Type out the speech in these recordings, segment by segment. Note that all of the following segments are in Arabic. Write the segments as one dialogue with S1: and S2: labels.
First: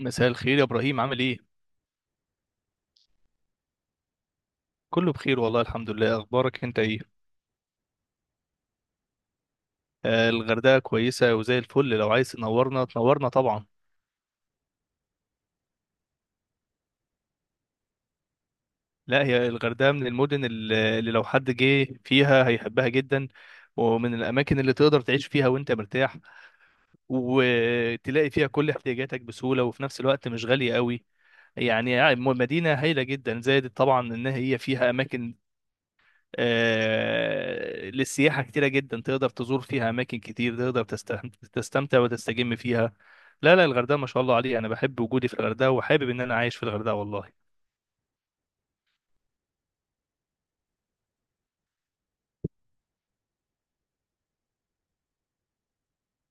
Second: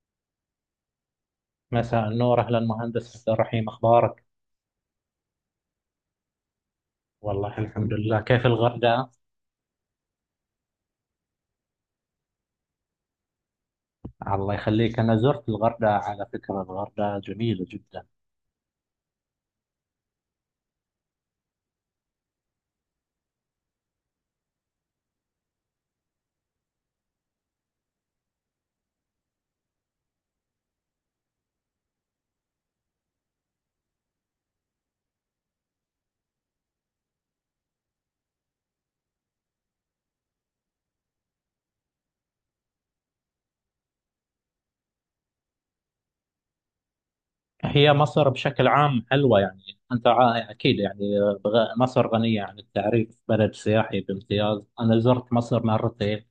S1: مساء الخير يا ابراهيم، عامل ايه؟
S2: مساء النور، أهلا مهندس عبد الرحيم، أخبارك؟
S1: كله بخير والله، الحمد لله. اخبارك انت ايه؟
S2: والله الحمد لله. كيف الغردقة؟
S1: آه، الغردقه كويسه وزي الفل. لو عايز تنورنا، تنورنا طبعا.
S2: الله يخليك. أنا زرت الغردقة، على فكرة الغردقة جميلة جدا.
S1: لا، هي الغردقه من المدن اللي لو حد جه فيها هيحبها جدا، ومن الاماكن اللي تقدر تعيش فيها وانت مرتاح، وتلاقي فيها كل احتياجاتك بسهوله، وفي نفس الوقت مش غاليه قوي. يعني مدينه هايله جدا، زائد طبعا ان هي فيها اماكن للسياحة كتيرة جدا. تقدر تزور فيها أماكن كتير، تقدر تستمتع وتستجم فيها. لا لا، الغردقة ما شاء الله عليها. أنا بحب وجودي في الغردقة وحابب إن أنا عايش في الغردقة والله.
S2: هي مصر بشكل عام حلوة يعني. أنت أكيد يعني. مصر غنية عن التعريف، بلد سياحي بامتياز. أنا زرت مصر مرتين.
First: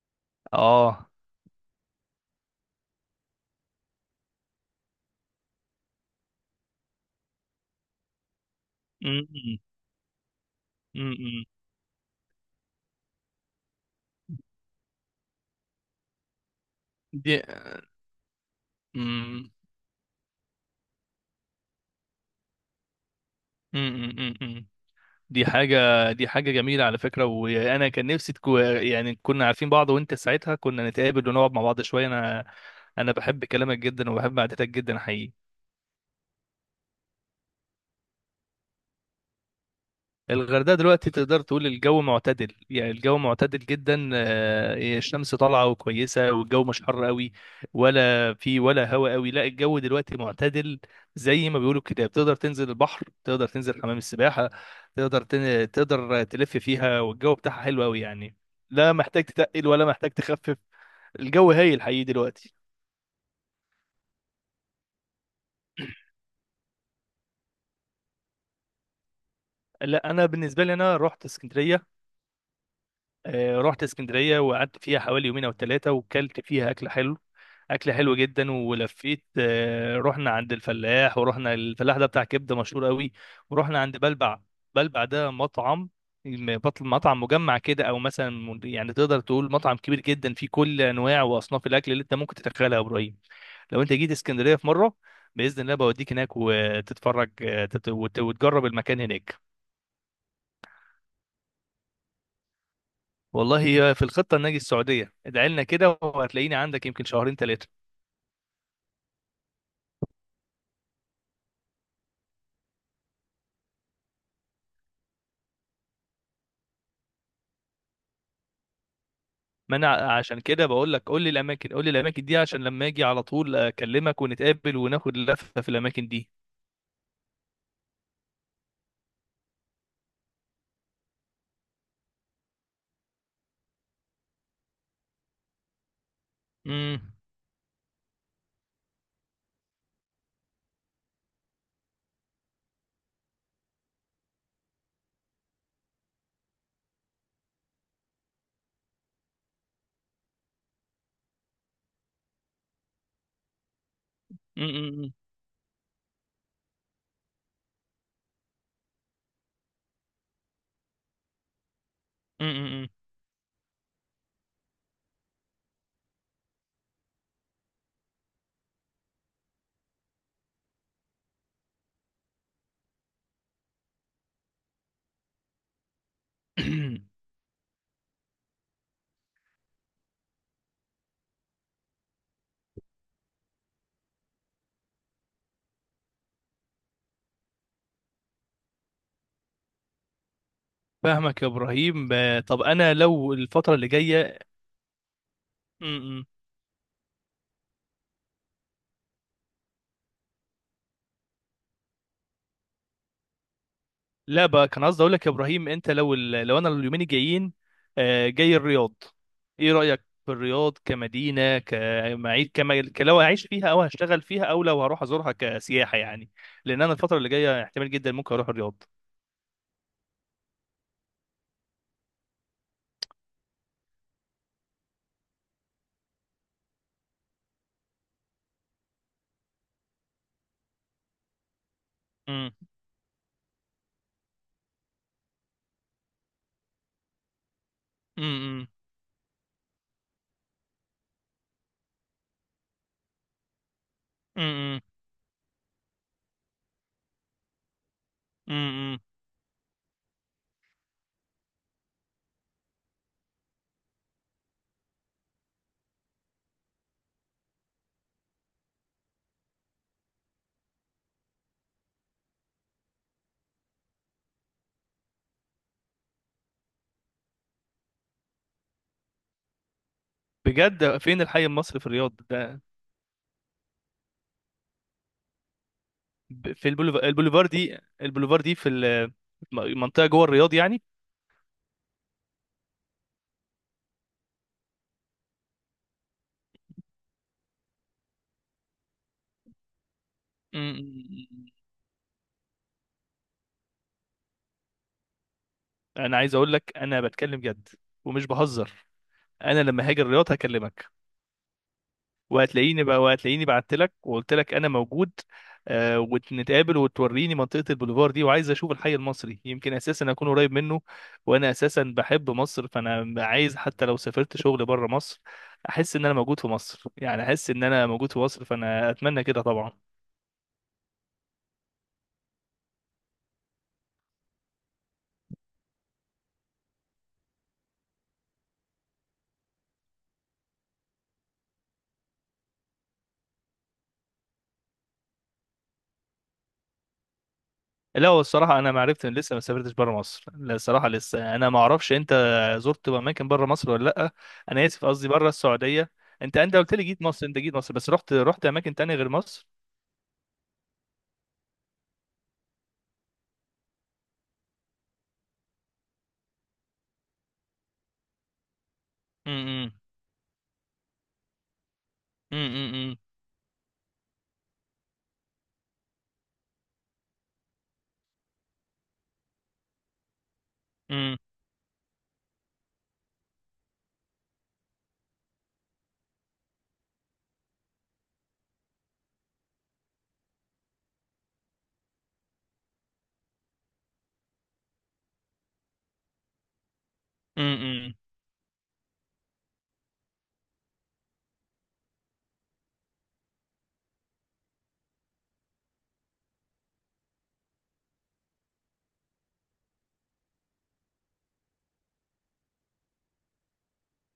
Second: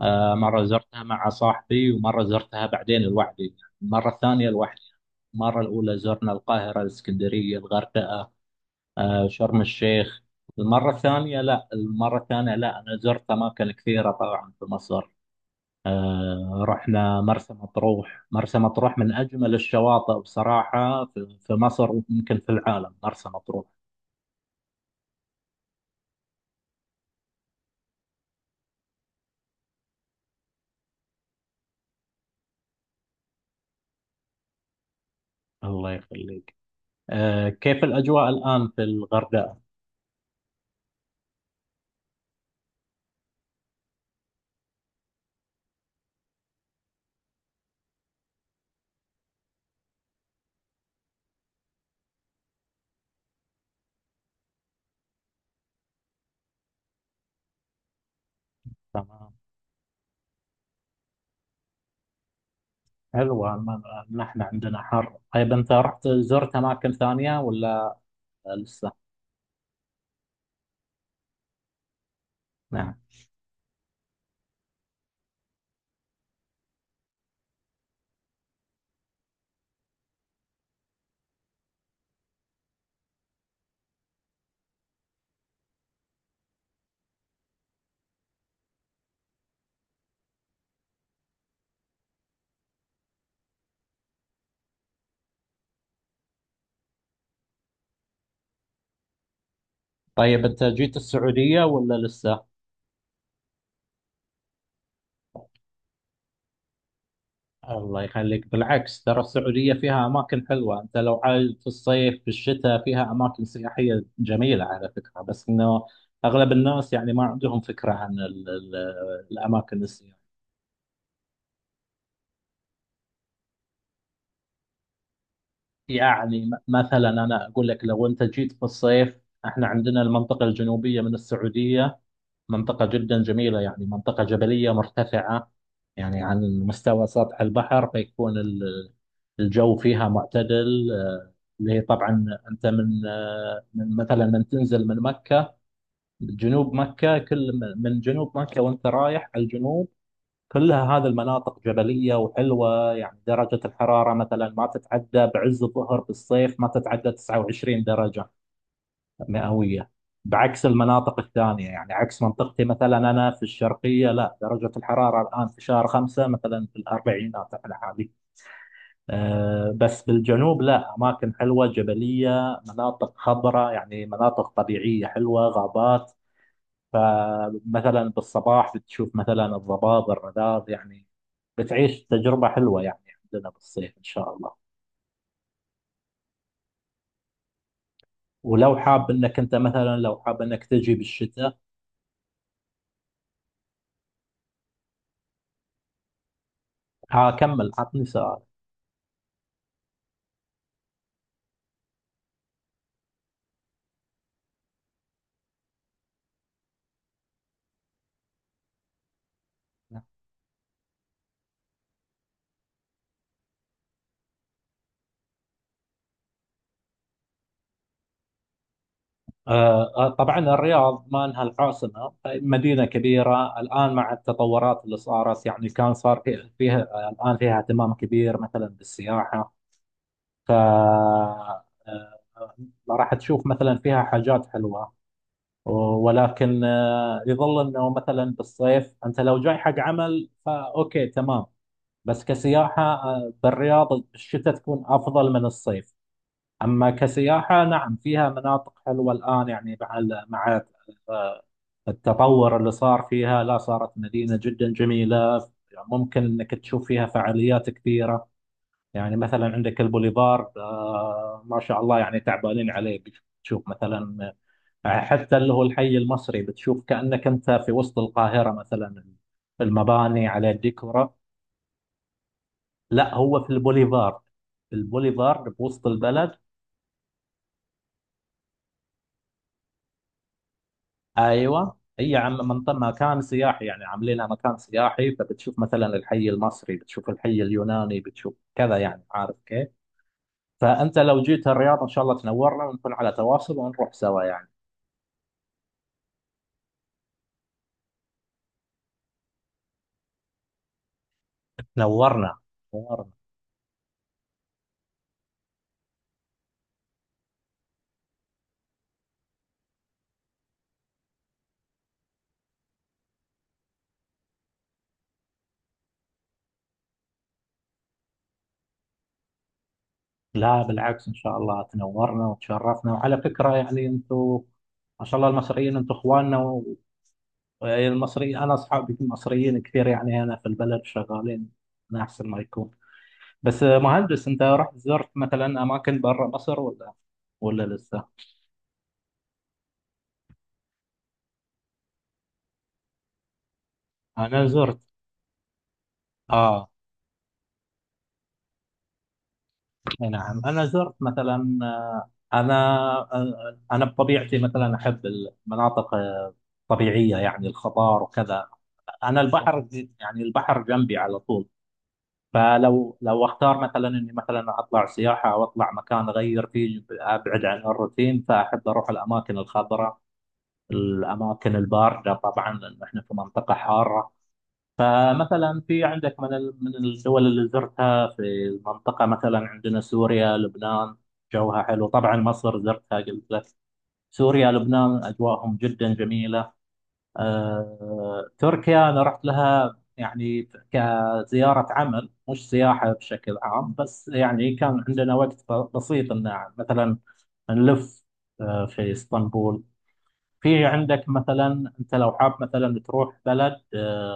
S2: مرة زرتها
S1: آه.
S2: مع صاحبي ومرة زرتها بعدين لوحدي. المرة الثانية لوحدي. المرة الأولى زرنا القاهرة، الإسكندرية، الغردقة،
S1: أمم.
S2: شرم الشيخ. المرة الثانية
S1: أمم.
S2: لا، المرة الثانية لا، أنا زرت أماكن كثيرة طبعا في مصر. رحنا
S1: دي
S2: مرسى مطروح، مرسى مطروح من
S1: أمم.
S2: أجمل الشواطئ بصراحة في مصر ويمكن في العالم، مرسى مطروح.
S1: أمم. أمم. دي حاجة دي حاجة جميلة على فكرة. وأنا كان نفسي يعني كنا عارفين بعض، وأنت ساعتها كنا نتقابل ونقعد مع بعض شوية. أنا بحب كلامك جدا وبحب قعدتك جدا حقيقي.
S2: الله يخليك. كيف الأجواء الآن في الغردقة؟
S1: الغردقة دلوقتي تقدر تقول الجو معتدل، يعني الجو معتدل جدا. الشمس طالعة وكويسة، والجو مش حر قوي، ولا هواء قوي. لا، الجو دلوقتي معتدل زي ما بيقولوا كده. بتقدر تنزل البحر، تقدر تنزل حمام السباحة، تقدر تلف فيها، والجو بتاعها حلو قوي يعني. لا محتاج
S2: تمام.
S1: تتقل ولا محتاج تخفف. الجو هايل حقيقي دلوقتي.
S2: حلوة. نحن عندنا حر. طيب، أنت رحت زرت أماكن ثانية ولا لسه؟
S1: لا، انا بالنسبة لي انا رحت اسكندرية.
S2: نعم.
S1: رحت اسكندريه وقعدت فيها حوالي يومين او ثلاثه، وكلت فيها اكل حلو، اكل حلو جدا ولفيت. رحنا عند الفلاح، ورحنا الفلاح ده بتاع كبده مشهور قوي. ورحنا عند بلبع. بلبع ده مطعم بطل، مطعم مجمع كده، او مثلا يعني تقدر تقول مطعم كبير جدا فيه كل انواع واصناف الاكل اللي انت ممكن تتخيلها يا ابراهيم. لو انت جيت اسكندريه في مره، باذن الله بوديك هناك وتتفرج. وتجرب المكان هناك.
S2: طيب، أنت جيت السعودية ولا لسه؟
S1: والله، هي في الخطة ان اجي السعودية، ادعي لنا كده وهتلاقيني عندك يمكن شهرين ثلاثة.
S2: الله يخليك، بالعكس ترى السعودية فيها أماكن حلوة، أنت لو عايز في الصيف في الشتاء فيها أماكن سياحية جميلة على فكرة، بس إنه أغلب الناس يعني ما عندهم فكرة عن ال
S1: ما
S2: الأماكن
S1: انا
S2: السياحية.
S1: عشان كده بقول لك، قول لي الاماكن دي عشان لما اجي على طول اكلمك ونتقابل وناخد لفة في الاماكن دي.
S2: يعني مثلا أنا أقول لك لو أنت جيت في الصيف، إحنا عندنا المنطقة الجنوبية من السعودية، منطقة جدا جميلة، يعني منطقة جبلية مرتفعة، يعني عن مستوى
S1: امم.
S2: سطح البحر فيكون الجو فيها معتدل. اللي هي طبعا، انت من مثلا من تنزل من مكه، جنوب مكه، كل من جنوب مكه وانت رايح على الجنوب، كلها هذه المناطق جبليه وحلوه، يعني درجه الحراره مثلا ما
S1: امم.
S2: تتعدى بعز الظهر بالصيف، ما تتعدى 29 درجه مئويه. بعكس المناطق الثانيه، يعني عكس منطقتي
S1: امم.
S2: مثلا، انا في الشرقيه، لا درجه الحراره الان في شهر خمسه مثلا في الاربعينات على حالي. بس بالجنوب لا، أماكن حلوة جبلية، مناطق خضراء، يعني مناطق طبيعية حلوة، غابات. فمثلا بالصباح بتشوف مثلا الضباب، الرذاذ، يعني بتعيش تجربة حلوة يعني. عندنا بالصيف إن شاء الله. ولو حاب إنك أنت مثلا، لو حاب إنك تجي
S1: فاهمك يا
S2: بالشتاء.
S1: ابراهيم. طب انا لو الفترة اللي جاية. مم.
S2: هكمل، عطني سؤال.
S1: لا بقى، كان قصدي اقول لك يا ابراهيم، انت لو لو انا اليومين الجايين جاي الرياض. ايه رايك في الرياض كمدينه، كمعيد، لو اعيش فيها او هشتغل فيها او لو هروح ازورها كسياحه يعني. لان انا الفتره اللي جايه احتمال جدا ممكن اروح الرياض.
S2: طبعا الرياض ما انها العاصمه، مدينه كبيره الان مع التطورات اللي صارت، يعني كان صار فيها، الان فيها اهتمام كبير مثلا بالسياحه. ف
S1: امم.
S2: راح تشوف مثلا فيها حاجات حلوه. ولكن يظل انه مثلا
S1: امم.
S2: بالصيف انت لو جاي حق عمل فاوكي تمام، بس كسياحه بالرياض الشتاء
S1: امم.
S2: تكون افضل من الصيف. اما كسياحه، نعم فيها مناطق
S1: امم.
S2: حلوه الان، يعني مع التطور اللي صار فيها لا صارت مدينة جدا جميلة، يعني ممكن انك تشوف فيها فعاليات كثيرة، يعني مثلا عندك البوليفارد ما شاء الله، يعني تعبانين عليه، بتشوف مثلا حتى اللي هو الحي المصري، بتشوف كأنك انت في وسط القاهرة مثلا، المباني على
S1: بجد؟
S2: الديكورة.
S1: فين الحي المصري في الرياض ده؟
S2: لا، هو في البوليفارد، البوليفارد بوسط البلد.
S1: في البوليفار دي. البوليفار دي في المنطقه جوه الرياض يعني.
S2: ايوه، هي عم منطقة مكان سياحي، يعني عاملينها مكان سياحي، فبتشوف مثلا الحي المصري، بتشوف الحي اليوناني، بتشوف كذا، يعني عارف كيف. فانت لو جيت
S1: امم.
S2: الرياض ان شاء الله تنورنا، ونكون على تواصل ونروح سوا يعني.
S1: انا عايز اقول لك انا بتكلم جد ومش بهزر. انا لما هاجي الرياض هكلمك،
S2: نورنا.
S1: وهتلاقيني بقى،
S2: نورنا.
S1: وهتلاقيني بعت لك وقلت لك انا موجود. آه. ونتقابل وتوريني منطقة البوليفار دي، وعايز اشوف الحي المصري، يمكن اساسا اكون قريب منه. وانا اساسا بحب مصر، فانا عايز حتى لو سافرت شغل بره مصر، احس ان انا موجود في مصر. يعني احس ان انا موجود في مصر، فانا اتمنى كده طبعا.
S2: لا بالعكس، ان شاء الله تنورنا وتشرفنا. وعلى فكرة يعني انتم ما شاء الله، المصريين انتم اخواننا، والمصريين انا اصحابي مصريين كثير، يعني هنا في البلد شغالين من احسن ما يكون. بس مهندس، انت رحت زرت مثلا اماكن برا مصر ولا لسه؟
S1: لا، هو الصراحة أنا ما عرفت إن لسه ما سافرتش بره مصر. لا، الصراحة لسه أنا ما أعرفش. أنت زرت أماكن بره مصر ولا لأ؟
S2: انا
S1: أنا
S2: زرت.
S1: آسف، قصدي بره السعودية. أنت
S2: اه.
S1: قلت لي جيت مصر. أنت جيت مصر بس رحت أماكن تانية غير مصر.
S2: اي نعم، انا زرت مثلا، انا، انا بطبيعتي مثلا احب المناطق الطبيعيه، يعني الخضار وكذا. انا البحر،
S1: امم.
S2: يعني البحر جنبي على طول،
S1: امم.
S2: فلو اختار مثلا اني مثلا اطلع سياحه او اطلع مكان اغير فيه ابعد عن الروتين، فاحب اروح الاماكن الخضراء،
S1: امم.
S2: الاماكن البارده، طبعا لان احنا في منطقه حاره. فمثلا في عندك من الدول اللي زرتها في المنطقة، مثلا عندنا سوريا، لبنان، جوها حلو، طبعا مصر زرتها قلت لك. سوريا لبنان أجواءهم جدا جميلة.
S1: امم.
S2: تركيا أنا رحت لها، يعني كزيارة عمل مش سياحة بشكل عام، بس يعني كان عندنا وقت بسيط إن مثلا نلف في اسطنبول. في عندك مثلا أنت لو حاب مثلا تروح بلد، آه،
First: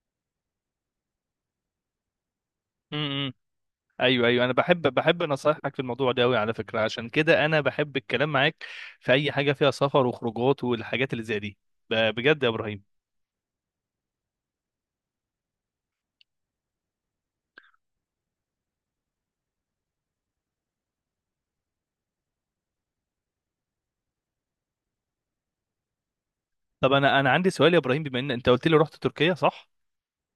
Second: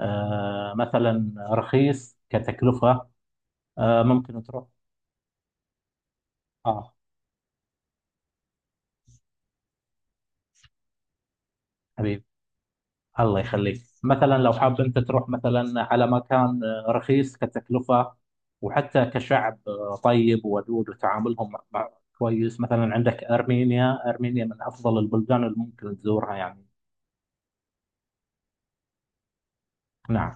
S2: آه مثلا رخيص كتكلفة،
S1: امم. ايوه
S2: ممكن
S1: ايوه، انا
S2: تروح.
S1: بحب نصايحك في الموضوع ده قوي على فكره،
S2: اه،
S1: عشان كده انا بحب الكلام معاك في اي حاجه فيها سفر وخروجات والحاجات اللي زي دي.
S2: حبيبي.
S1: بجد يا ابراهيم.
S2: الله يخليك. مثلا لو حاب انت تروح مثلا على مكان رخيص كتكلفة، وحتى كشعب طيب وودود، وتعاملهم مع كويس، مثلا عندك أرمينيا. أرمينيا من أفضل البلدان اللي ممكن تزورها يعني.
S1: طب انا عندي سؤال يا ابراهيم، بما ان انت قلت لي رحت تركيا صح؟
S2: نعم.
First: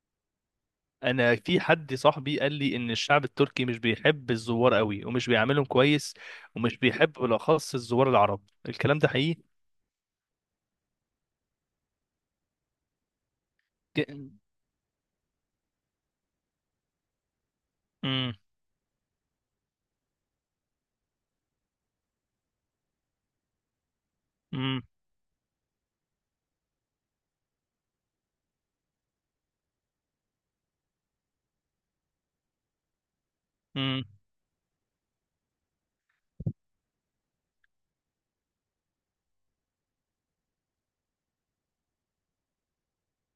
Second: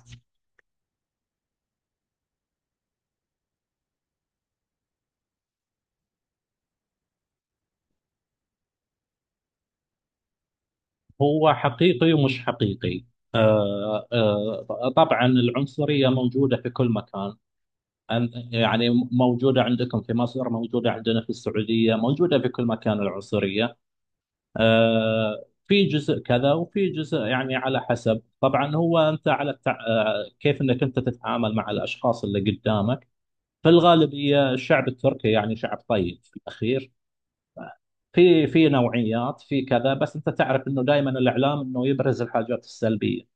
S1: انا في حد صاحبي قال لي ان الشعب التركي مش بيحب الزوار قوي ومش بيعاملهم كويس، ومش بيحب بالاخص الزوار العرب. الكلام ده حقيقي؟
S2: هو حقيقي ومش حقيقي. طبعا العنصرية موجودة في كل مكان.
S1: امم.
S2: يعني موجودة عندكم في مصر، موجودة عندنا في السعودية، موجودة في كل مكان العنصرية.
S1: امم.
S2: في جزء كذا وفي جزء، يعني على حسب طبعا، هو أنت على التع... آه، كيف أنك أنت تتعامل مع الأشخاص اللي قدامك. في
S1: امم.
S2: الغالبية الشعب التركي يعني شعب طيب في الأخير، في نوعيات، في كذا، بس أنت تعرف أنه دائما الإعلام أنه يبرز الحاجات السلبية.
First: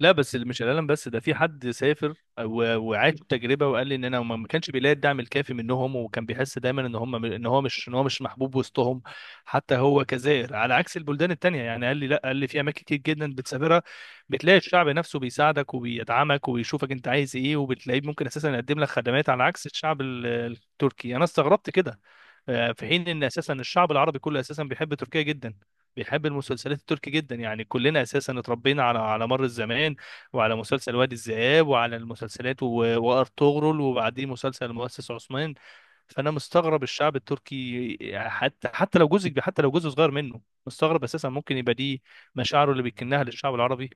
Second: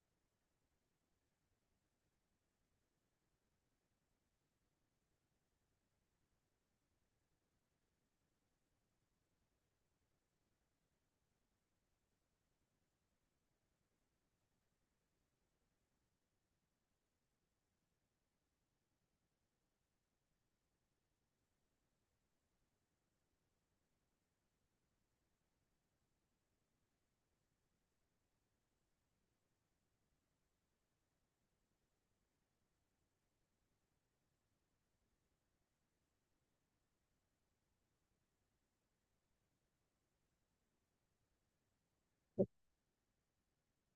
S1: لا بس اللي مش الالم، بس ده في حد سافر وعاش تجربه وقال لي ان انا ما كانش بيلاقي الدعم الكافي منهم، وكان بيحس دايما ان هم، ان هو مش محبوب وسطهم، حتى هو كزائر. على عكس البلدان التانيه يعني، قال لي لا، قال لي في اماكن كتير جدا بتسافرها بتلاقي الشعب نفسه بيساعدك وبيدعمك وبيشوفك انت عايز ايه، وبتلاقيه ممكن اساسا يقدم لك خدمات، على عكس الشعب التركي. انا استغربت كده. في حين ان اساسا الشعب العربي كله اساسا بيحب تركيا جدا، بيحب المسلسلات التركي جدا. يعني كلنا اساسا اتربينا على مر الزمان، وعلى مسلسل وادي الذئاب، وعلى وارطغرل، وبعدين مسلسل المؤسس عثمان. فانا مستغرب الشعب التركي، حتى لو جزء صغير منه، مستغرب اساسا ممكن يبقى دي مشاعره اللي بيكنها للشعب العربي.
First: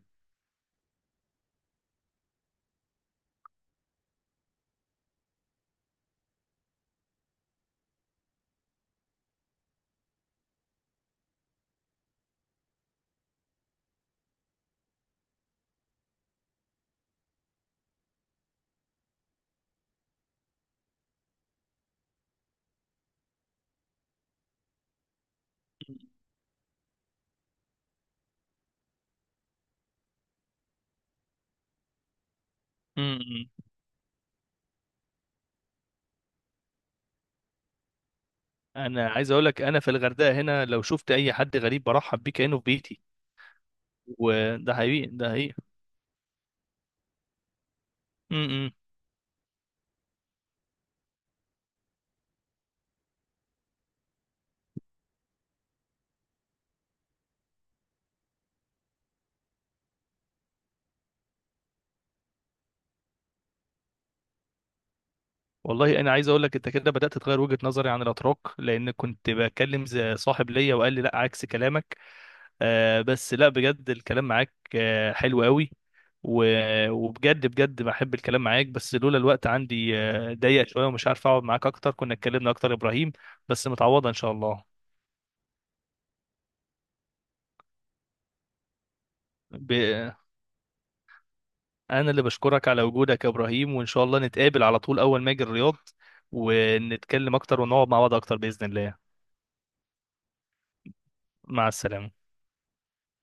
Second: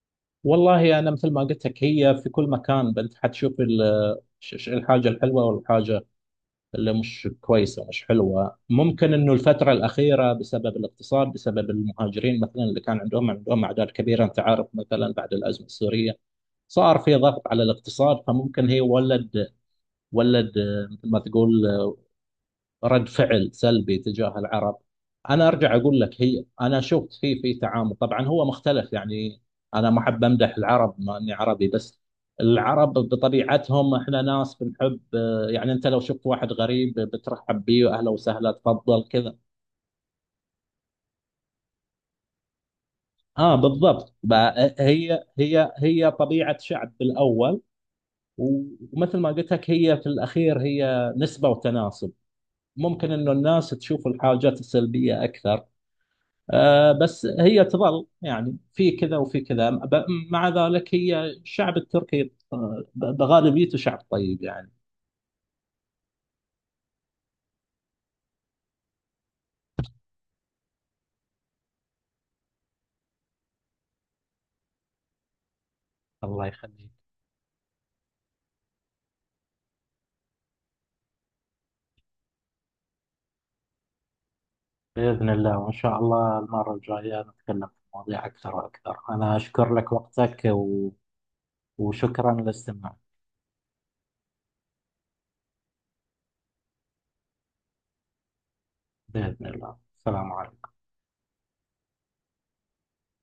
S2: والله أنا مثل ما قلت لك، هي في كل مكان أنت حتشوف الحاجة الحلوة والحاجة اللي مش كويسة مش حلوة. ممكن إنه الفترة الأخيرة بسبب الاقتصاد، بسبب المهاجرين مثلا، اللي كان عندهم أعداد كبيرة، أنت عارف مثلا، بعد الأزمة السورية صار في ضغط على الاقتصاد، فممكن هي ولد، مثل ما تقول، رد فعل سلبي تجاه العرب. انا ارجع اقول لك، هي انا شفت في تعامل، طبعا هو مختلف يعني، انا ما احب امدح العرب ما اني عربي، بس العرب
S1: امم.
S2: بطبيعتهم احنا ناس بنحب، يعني انت لو شفت واحد غريب بترحب بيه، اهلا وسهلا، تفضل
S1: انا عايز
S2: كذا.
S1: اقول لك انا في الغردقه هنا لو شفت اي حد غريب برحب بيه كانه في بيتي.
S2: اه، بالضبط بقى،
S1: وده حقيقي،
S2: هي
S1: ده
S2: طبيعة شعب بالاول.
S1: حقيقي.
S2: ومثل ما قلت لك هي في الاخير هي نسبة وتناسب، ممكن انه الناس تشوف الحاجات السلبية اكثر. بس هي تظل يعني في كذا وفي كذا، مع ذلك هي الشعب التركي، بغالبيته شعب طيب يعني.
S1: والله انا عايز اقول لك، انت كده بدات تغير وجهه نظري عن الاتراك، لان كنت بكلم زي صاحب ليا وقال لي لا عكس كلامك. آه، بس لا، بجد الكلام معاك حلو قوي،
S2: الله يخليك.
S1: وبجد بجد بحب الكلام معاك. بس لولا الوقت عندي ضيق شويه ومش عارف اقعد معاك اكتر، كنا اتكلمنا اكتر يا ابراهيم. بس متعوضه ان شاء الله.
S2: بإذن الله، وإن شاء الله المرة الجاية نتكلم في مواضيع أكثر وأكثر. أنا
S1: ب...
S2: أشكر لك وقتك
S1: انا اللي
S2: وشكرا
S1: بشكرك على
S2: للاستماع.
S1: وجودك يا ابراهيم، وان شاء الله نتقابل على طول اول ما اجي الرياض، ونتكلم اكتر ونقعد مع بعض اكتر باذن الله.
S2: بإذن الله، السلام عليكم.
S1: مع السلامه.